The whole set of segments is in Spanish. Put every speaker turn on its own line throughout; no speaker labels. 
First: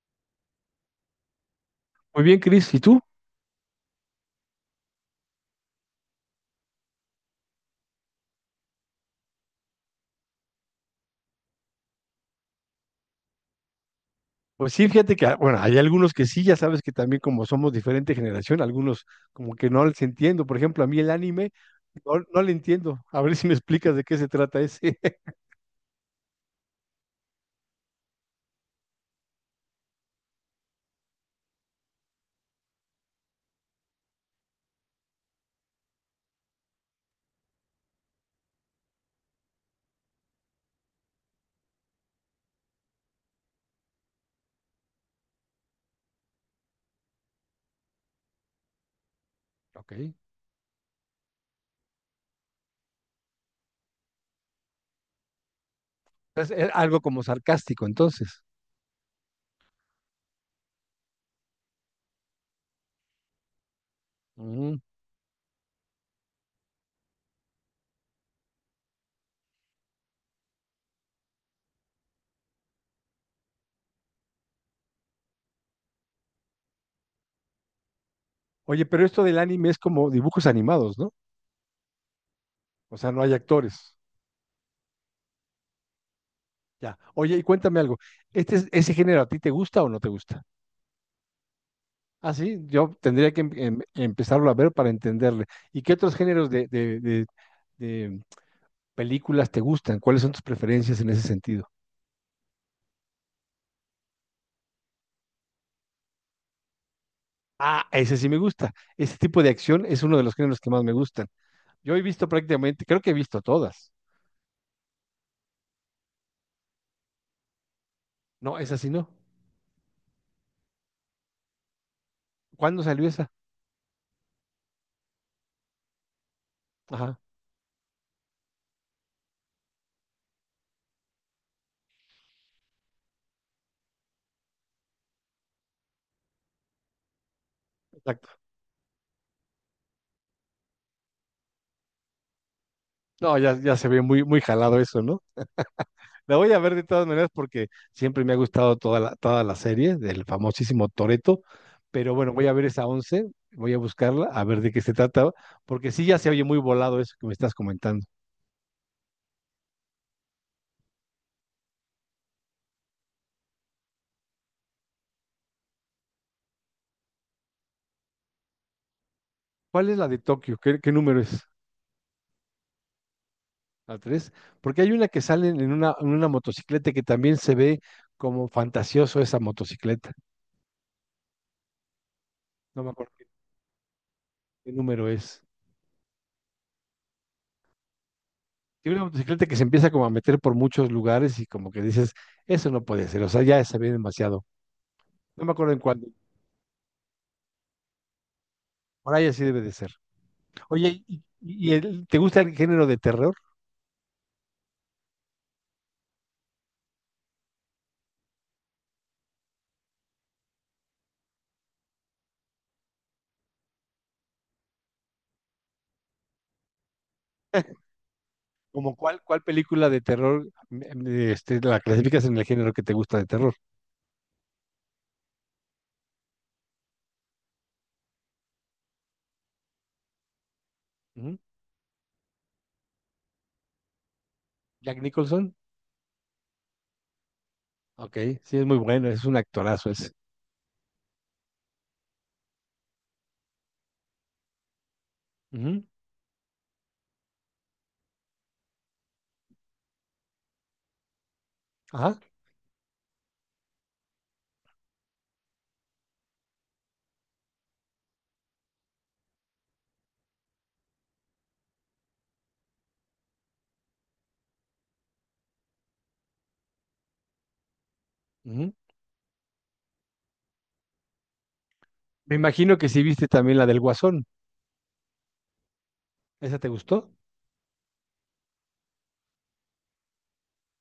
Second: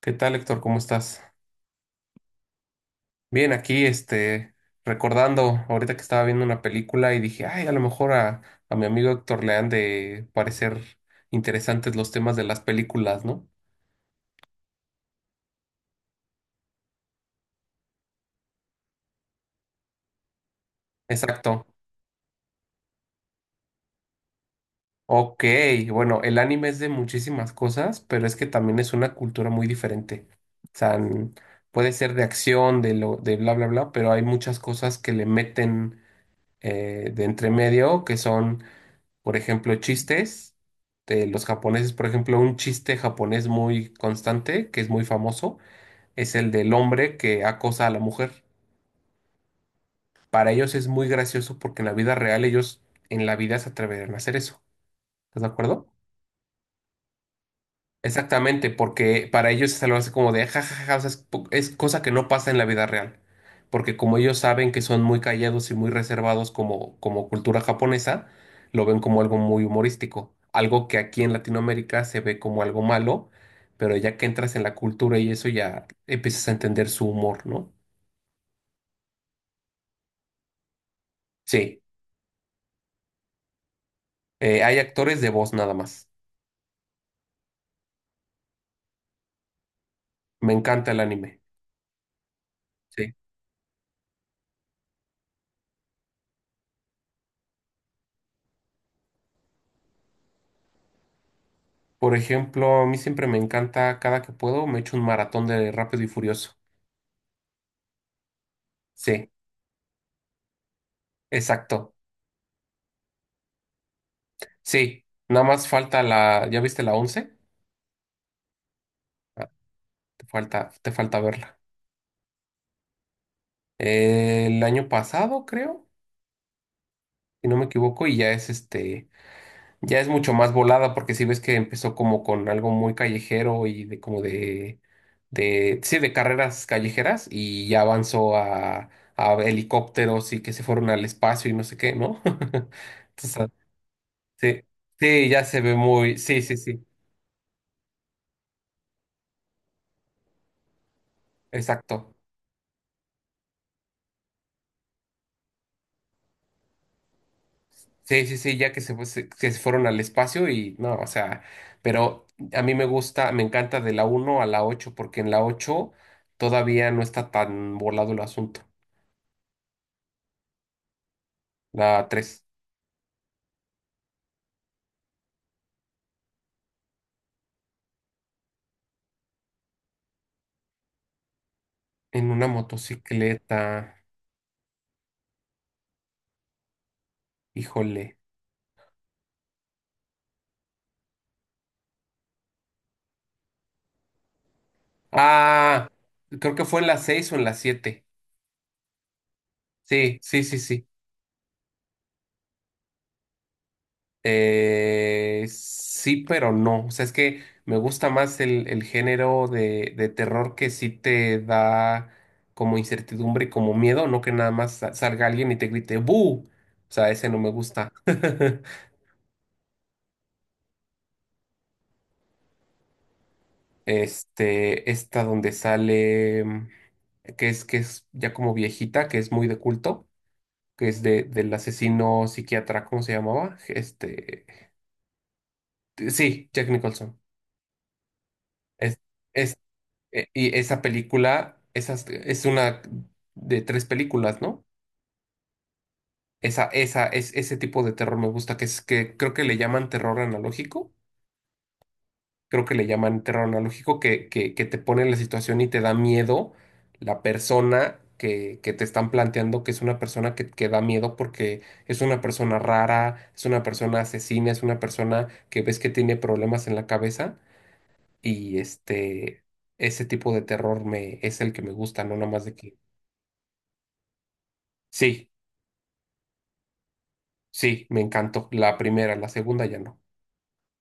¿Qué tal, Héctor? ¿Cómo estás?
Muy bien, Cris. ¿Y tú?
Bien, aquí, recordando ahorita que estaba viendo una película y dije, ay, a lo mejor a mi amigo Héctor le han de parecer interesantes los temas de las películas, ¿no?
Pues sí, fíjate que, hay algunos que sí, ya sabes que también como somos diferente generación, algunos como que no les entiendo. Por ejemplo, a mí el anime
Exacto.
no le entiendo. A ver si me explicas de qué se trata ese.
Ok, bueno, el anime es de muchísimas cosas, pero es que también es una cultura muy diferente. O sea, puede ser de acción, de bla, bla, bla, pero hay muchas cosas que le meten de entre medio que son. Por ejemplo, chistes de los japoneses. Por ejemplo, un chiste japonés muy constante, que es muy famoso, es el del hombre que acosa a la mujer.
Ok.
Para ellos es muy gracioso porque en la vida real ellos en la vida se atreverían a hacer eso. ¿Estás de acuerdo?
Es algo como sarcástico, entonces.
Exactamente, porque para ellos es algo así como de jajaja, o sea, es cosa que no pasa en la vida real. Porque como ellos saben
Mm.
que son muy callados y muy reservados como cultura japonesa, lo ven como algo muy humorístico. Algo que aquí en Latinoamérica se ve como algo malo, pero ya que entras en la cultura y eso ya empiezas a entender su humor, ¿no?
Oye, pero esto del anime es como dibujos animados, ¿no?
Sí,
O sea, no hay actores.
hay actores de voz nada más.
Ya. Oye, y cuéntame algo. Ese género a ti te gusta o no te gusta?
Me encanta el anime.
Ah, sí, yo
Sí.
tendría que empezarlo a ver para entenderle. ¿Y qué otros géneros de películas te gustan? ¿Cuáles son tus preferencias en ese sentido?
Por ejemplo, a mí siempre me encanta, cada que puedo, me echo un maratón de Rápido y Furioso.
Ah, ese sí me gusta. Ese
Sí.
tipo de acción es uno de los géneros que más me gustan.
Exacto.
Yo he visto prácticamente, creo que he visto todas.
Sí, nada más falta la, ¿ya viste la 11?
No, esa sí no.
Ah, te falta verla.
¿Cuándo salió esa?
El año pasado, creo,
Ajá,
si no me equivoco, y ya es mucho más volada porque si ves que empezó como con algo muy callejero y de como sí, de carreras callejeras y ya avanzó
exacto.
a helicópteros y que se fueron al espacio y no sé qué, ¿no? Entonces,
No,
ah,
ya, ya se ve muy, muy
sí,
jalado eso, ¿no?
sí, ya se ve muy,
La
sí,
voy
sí,
a ver de
sí,
todas maneras porque siempre me ha gustado toda la serie del famosísimo Toreto,
exacto.
pero bueno, voy a ver esa 11, voy a buscarla, a ver de qué se trata, porque sí ya se oye muy volado eso que me estás comentando.
Sí, sí, sí, que se fueron al espacio y no, o sea, pero a mí me encanta de la uno a la 8 porque en la 8 todavía no está tan volado el asunto.
¿Cuál es la de Tokio? Qué número es?
La tres
A tres, porque hay una que sale en una motocicleta que también se ve como fantasioso esa motocicleta.
en una
No me acuerdo
motocicleta,
qué número es.
híjole.
Tiene una motocicleta que se empieza como a meter por muchos lugares y como que dices, eso no puede ser, o sea, ya se ve demasiado. No me acuerdo en
Ah,
cuándo.
creo que fue en la 6 o en la 7.
Por ahí así debe de ser.
Sí, sí, sí, sí.
Oye, ¿ te gusta el género de terror?
Sí, pero no. O sea, es que me gusta más el género de terror que sí te da como incertidumbre y como miedo, no que nada más salga alguien y te grite ¡Bu! O sea, ese no me gusta.
¿Como cuál película de terror la clasificas en el género que te gusta de terror?
Esta donde sale, que es ya como viejita, que es muy de culto, que es
Ujú.
del asesino psiquiatra, ¿cómo se llamaba?
¿Jack Nicholson?
Sí, Jack Nicholson.
Ok, sí, es muy bueno, es un
Es,
actorazo ese.
Y esa película, es una de tres películas, ¿no?
Ujú.
Ese tipo de terror me gusta, que es que creo que le llaman terror analógico,
Ajá.
creo que le llaman terror analógico, que te pone en la situación y te da miedo la persona que te están planteando, que es una persona que da miedo porque es una persona rara, es una persona asesina, es una persona que ves que tiene problemas en la cabeza y
Ujú.
este, ese tipo de terror es el que me gusta, no nada
Me
más de que.
imagino que sí viste también la del Guasón.
Sí,
¿Esa te gustó?
sí, me encantó. La primera, la segunda ya no.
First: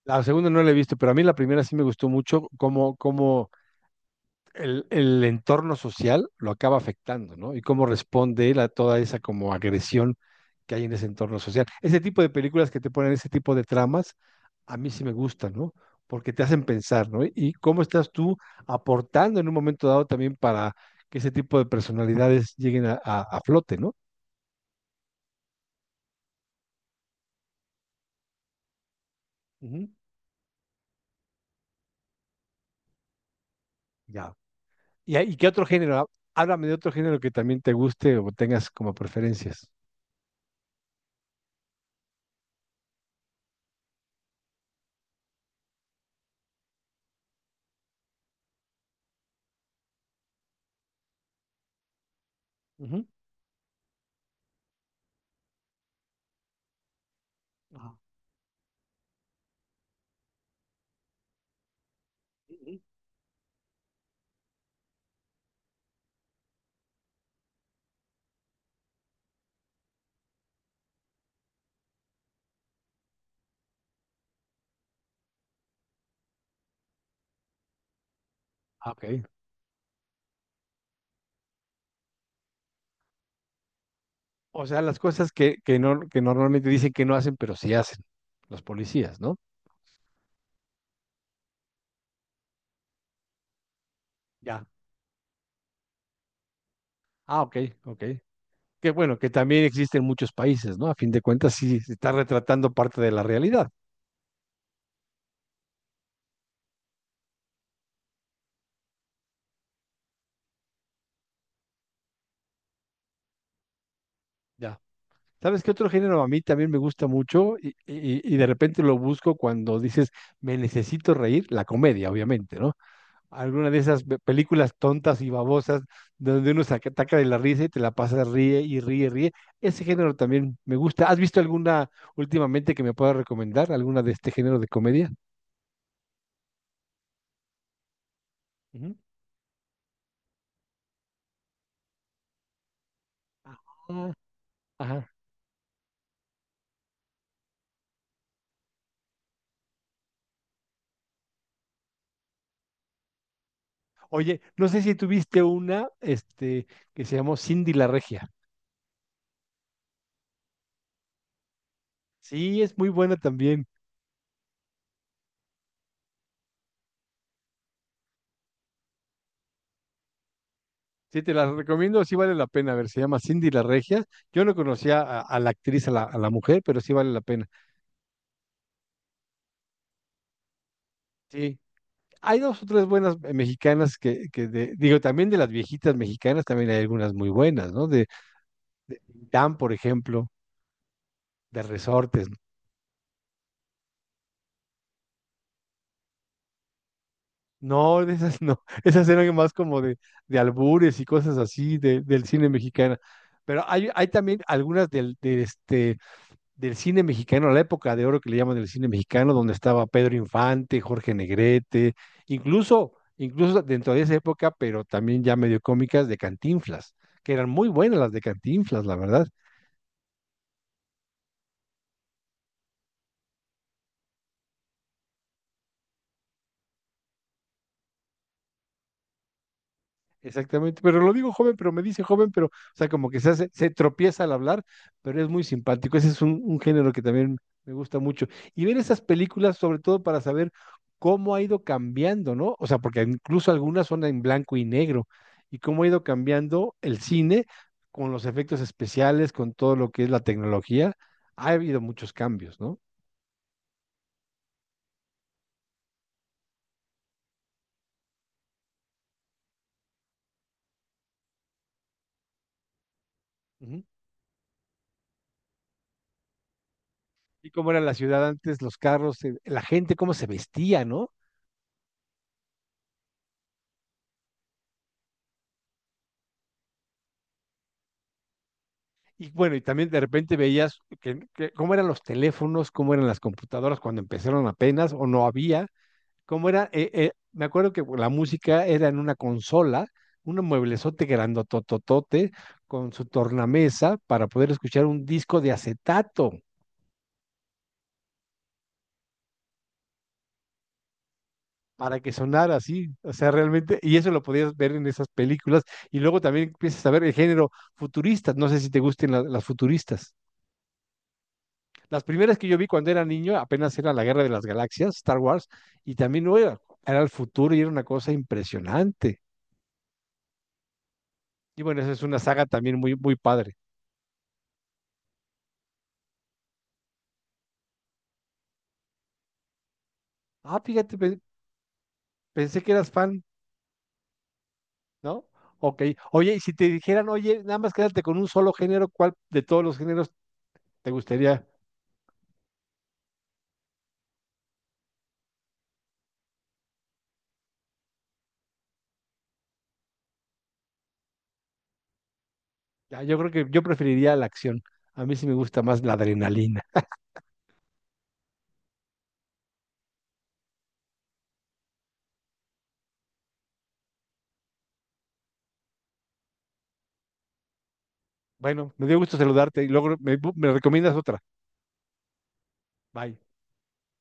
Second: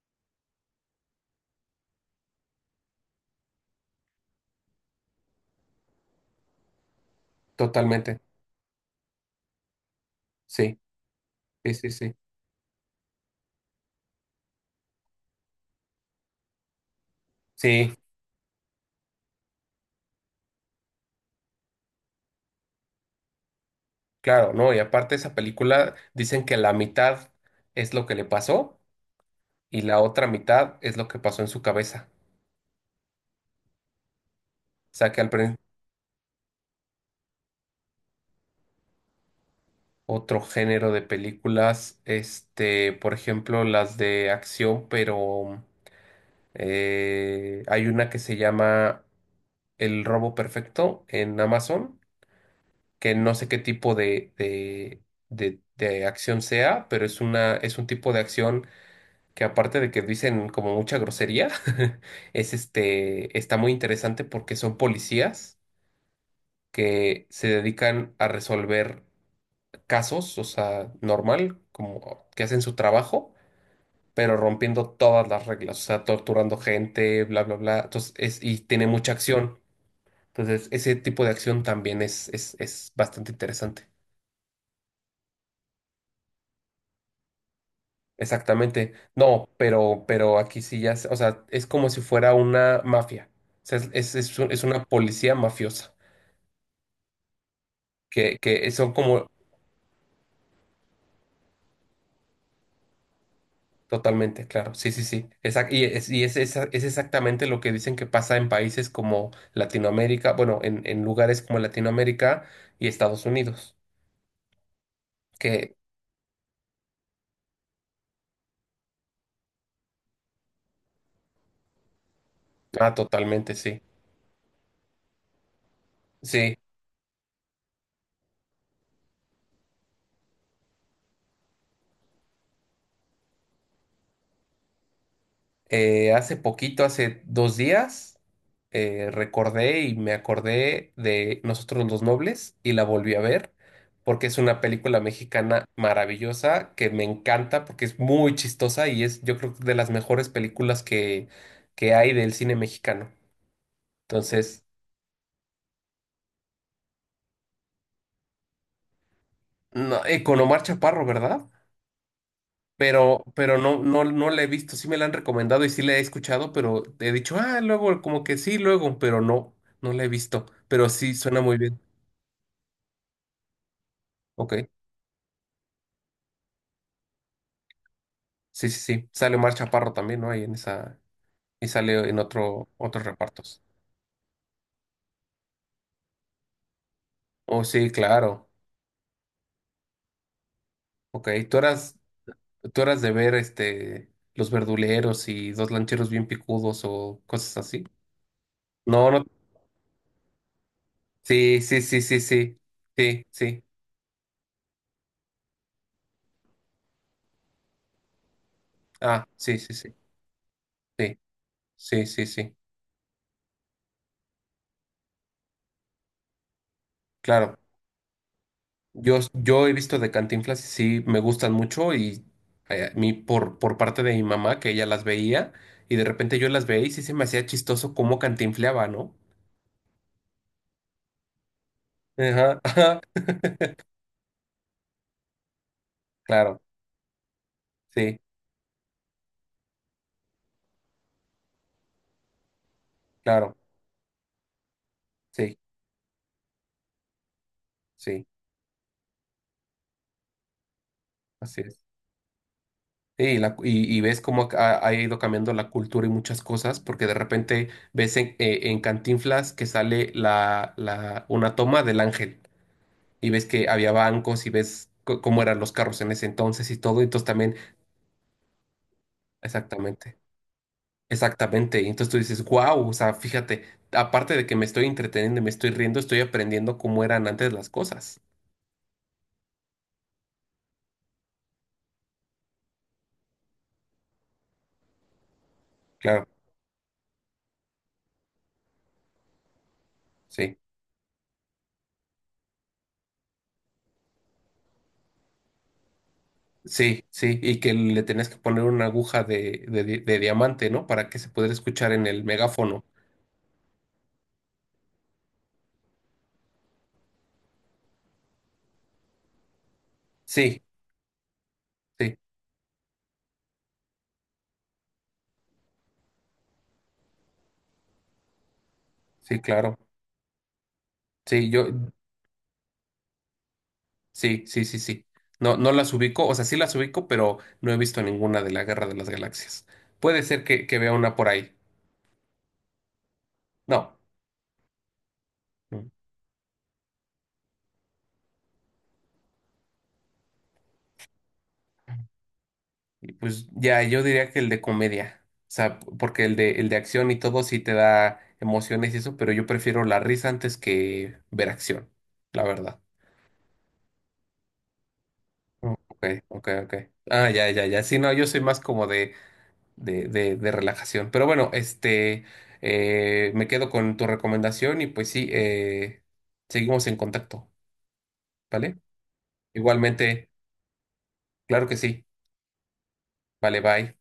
La segunda no la he visto, pero a mí la primera sí me gustó mucho cómo el entorno social lo acaba afectando, ¿no? Y cómo
Totalmente.
responde él a toda esa como agresión que
Sí,
hay en ese entorno social.
sí, sí,
Ese
sí.
tipo de películas que te ponen ese tipo de tramas, a mí sí me gustan, ¿no? Porque te hacen pensar, ¿no? Y cómo
Sí,
estás tú aportando en un momento dado también para que ese tipo de personalidades lleguen a, a flote, ¿no?
claro, ¿no? Y aparte esa película dicen que la mitad es lo que le pasó y
Ujú.
la otra mitad es lo que pasó en su cabeza.
Ya.
O sea que
Y qué otro género? Háblame de otro género que también te guste o tengas como preferencias.
otro género de películas, por ejemplo, las de acción, pero hay una que se llama El Robo Perfecto en Amazon
Ujú.
que no sé qué tipo de acción sea, pero es una, es un
Ajá.
tipo de acción que aparte de que dicen como mucha grosería, es
Ujú.
este, está muy interesante porque son policías que se dedican a resolver casos, o sea, normal, como que hacen su trabajo. Pero rompiendo todas las reglas, o sea, torturando gente, bla, bla, bla. Entonces, y tiene
Ah,
mucha
ok.
acción. Entonces, ese tipo de acción también es bastante interesante.
O sea, las cosas que, no, que normalmente dicen que no hacen, pero sí hacen los
Exactamente.
policías, ¿no?
No, pero aquí sí ya, o sea, es como si fuera una mafia. O sea, es
Ya.
una policía mafiosa,
Ah, ok, ok.
que
Que
son
bueno,
como
que también existe en muchos países, ¿no? A fin de cuentas, sí se está retratando parte de la realidad.
totalmente, claro, sí, sí, sí. Es exactamente lo que dicen que pasa en países como Latinoamérica, bueno, en lugares como Latinoamérica y Estados Unidos,
Ya. ¿Sabes qué
que,
otro género a mí también me gusta mucho y de repente lo busco cuando dices, me necesito reír? La comedia, obviamente, ¿no?
ah, totalmente,
Alguna de
sí.
esas películas tontas y babosas donde
Sí,
uno se ataca de la risa y te la pasa ríe y ríe, ríe. Ese género también me gusta. ¿Has visto alguna últimamente que me pueda recomendar? ¿Alguna de este género de comedia?
Hace poquito, hace 2 días,
Ujú.
recordé y me acordé de Nosotros los Nobles y la volví a ver
Ah.
porque es una película
Ajá.
mexicana maravillosa que me encanta porque es muy chistosa y es yo creo que de las mejores películas que hay del cine mexicano.
Oye,
Entonces,
no sé si tuviste una, este, que se llamó Cindy la Regia.
no, con Omar Chaparro, ¿verdad?
Sí, es muy buena
Pero
también.
no, no, no la he visto, sí me la han recomendado y sí la he escuchado, pero he dicho, ah, luego, como que sí, luego, pero no, no la he visto, pero sí
Sí, te
suena
la
muy bien.
recomiendo, sí vale la pena. A ver, se llama Cindy la Regia. Yo
Ok,
no conocía a la actriz, a la mujer, pero sí vale la pena.
sí, sí, sí. Sale Omar Chaparro también, ¿no? Ahí en esa,
Sí,
y sale en
hay dos o tres
otros
buenas
repartos.
mexicanas que digo, también de las viejitas mexicanas también hay algunas muy
Oh,
buenas, ¿no?
sí,
De
claro.
Dan, por ejemplo,
Ok,
de Resortes.
tú eras de ver este Los Verduleros y Dos Lancheros Bien Picudos o cosas así.
No, de esas no. Esas
No, no.
eran más como de albures y cosas
Sí,
así
sí, sí, sí,
del cine
sí.
mexicano.
Sí, sí.
Pero hay también algunas del, de este, del cine mexicano, la época de oro que le llaman del cine
Ah,
mexicano, donde
sí, sí,
estaba
sí.
Pedro Infante, Jorge
Sí,
Negrete,
sí, sí, sí.
incluso dentro de esa época, pero también ya medio cómicas de Cantinflas, que eran
Claro.
muy buenas las de Cantinflas, la
Yo,
verdad.
yo he visto de Cantinflas y sí me gustan mucho y a mí por parte de mi mamá que ella las veía y de repente yo las veía y sí se me hacía chistoso cómo cantinfleaba, ¿no?
Exactamente, pero lo digo joven, pero me dice joven, pero, o
Ajá,
sea,
ajá,
como que se hace, se tropieza al hablar, pero es muy simpático. Ese es un
claro,
género que también me gusta
sí,
mucho. Y ver esas películas, sobre todo para saber cómo ha ido cambiando, ¿no? O sea, porque incluso
claro,
algunas son en blanco y negro,
sí,
y cómo ha ido cambiando el cine con
sí,
los efectos especiales, con todo lo que es la tecnología. Ha
así es.
habido muchos cambios, ¿no?
Y ves cómo ha, ha ido cambiando la cultura y muchas cosas porque de repente ves en Cantinflas que sale una toma del ángel y ves que
Ujú.
había bancos y ves cómo eran los carros en ese entonces y todo, entonces
Y
también...
cómo era la ciudad antes, los carros, la gente, cómo
Exactamente.
se vestía, ¿no?
Exactamente, y entonces tú dices, wow, o sea, fíjate, aparte de que me estoy entreteniendo y me estoy riendo, estoy aprendiendo cómo eran antes las cosas.
Y bueno, y también de repente veías que cómo eran los teléfonos, cómo eran las computadoras cuando empezaron apenas o no había,
Claro,
cómo era, me acuerdo que la música era en una consola, un
sí,
mueblezote grandotototote con su tornamesa para poder escuchar un disco de acetato
sí, sí, y que le tenías que poner una aguja de diamante, ¿no? Para que se pudiera escuchar
para
en
que
el
sonara
megáfono.
así, o sea, realmente, y eso lo podías ver en esas películas, y luego también empiezas a ver el género futurista, no sé si te gusten las futuristas.
Sí,
Las
sí,
primeras que yo vi cuando era niño apenas era la Guerra de las Galaxias, Star Wars, y también no era, era el futuro y era una cosa impresionante.
sí, claro. Sí,
Y
yo,
bueno, esa es una saga también muy, muy padre.
sí, sí, sí, sí. No, no las ubico, o sea, sí las ubico, pero no he visto ninguna de la Guerra de las Galaxias. Puede ser
Ah,
que vea
fíjate,
una por ahí.
pensé que eras fan,
No,
¿no? Ok.
no.
Oye, y si te dijeran, oye, nada más quédate con un solo género, ¿cuál de todos los géneros te gustaría?
Y pues ya, yo diría que el de comedia. O sea, porque el de acción y todo sí te da emociones y eso, pero yo prefiero la risa antes que ver acción, la verdad.
Ah, yo creo que yo preferiría la acción. A mí sí me gusta
Oh,
más la
Ok, ok,
adrenalina.
ok. Ah, ya, ya, ya. Sí, no, yo soy más como de relajación. Pero bueno, me quedo con tu recomendación y pues sí, seguimos en contacto,
Bueno,
¿vale?
me dio gusto saludarte y luego
Igualmente,
me recomiendas otra.
claro que sí.
Bye.
Vale, bye.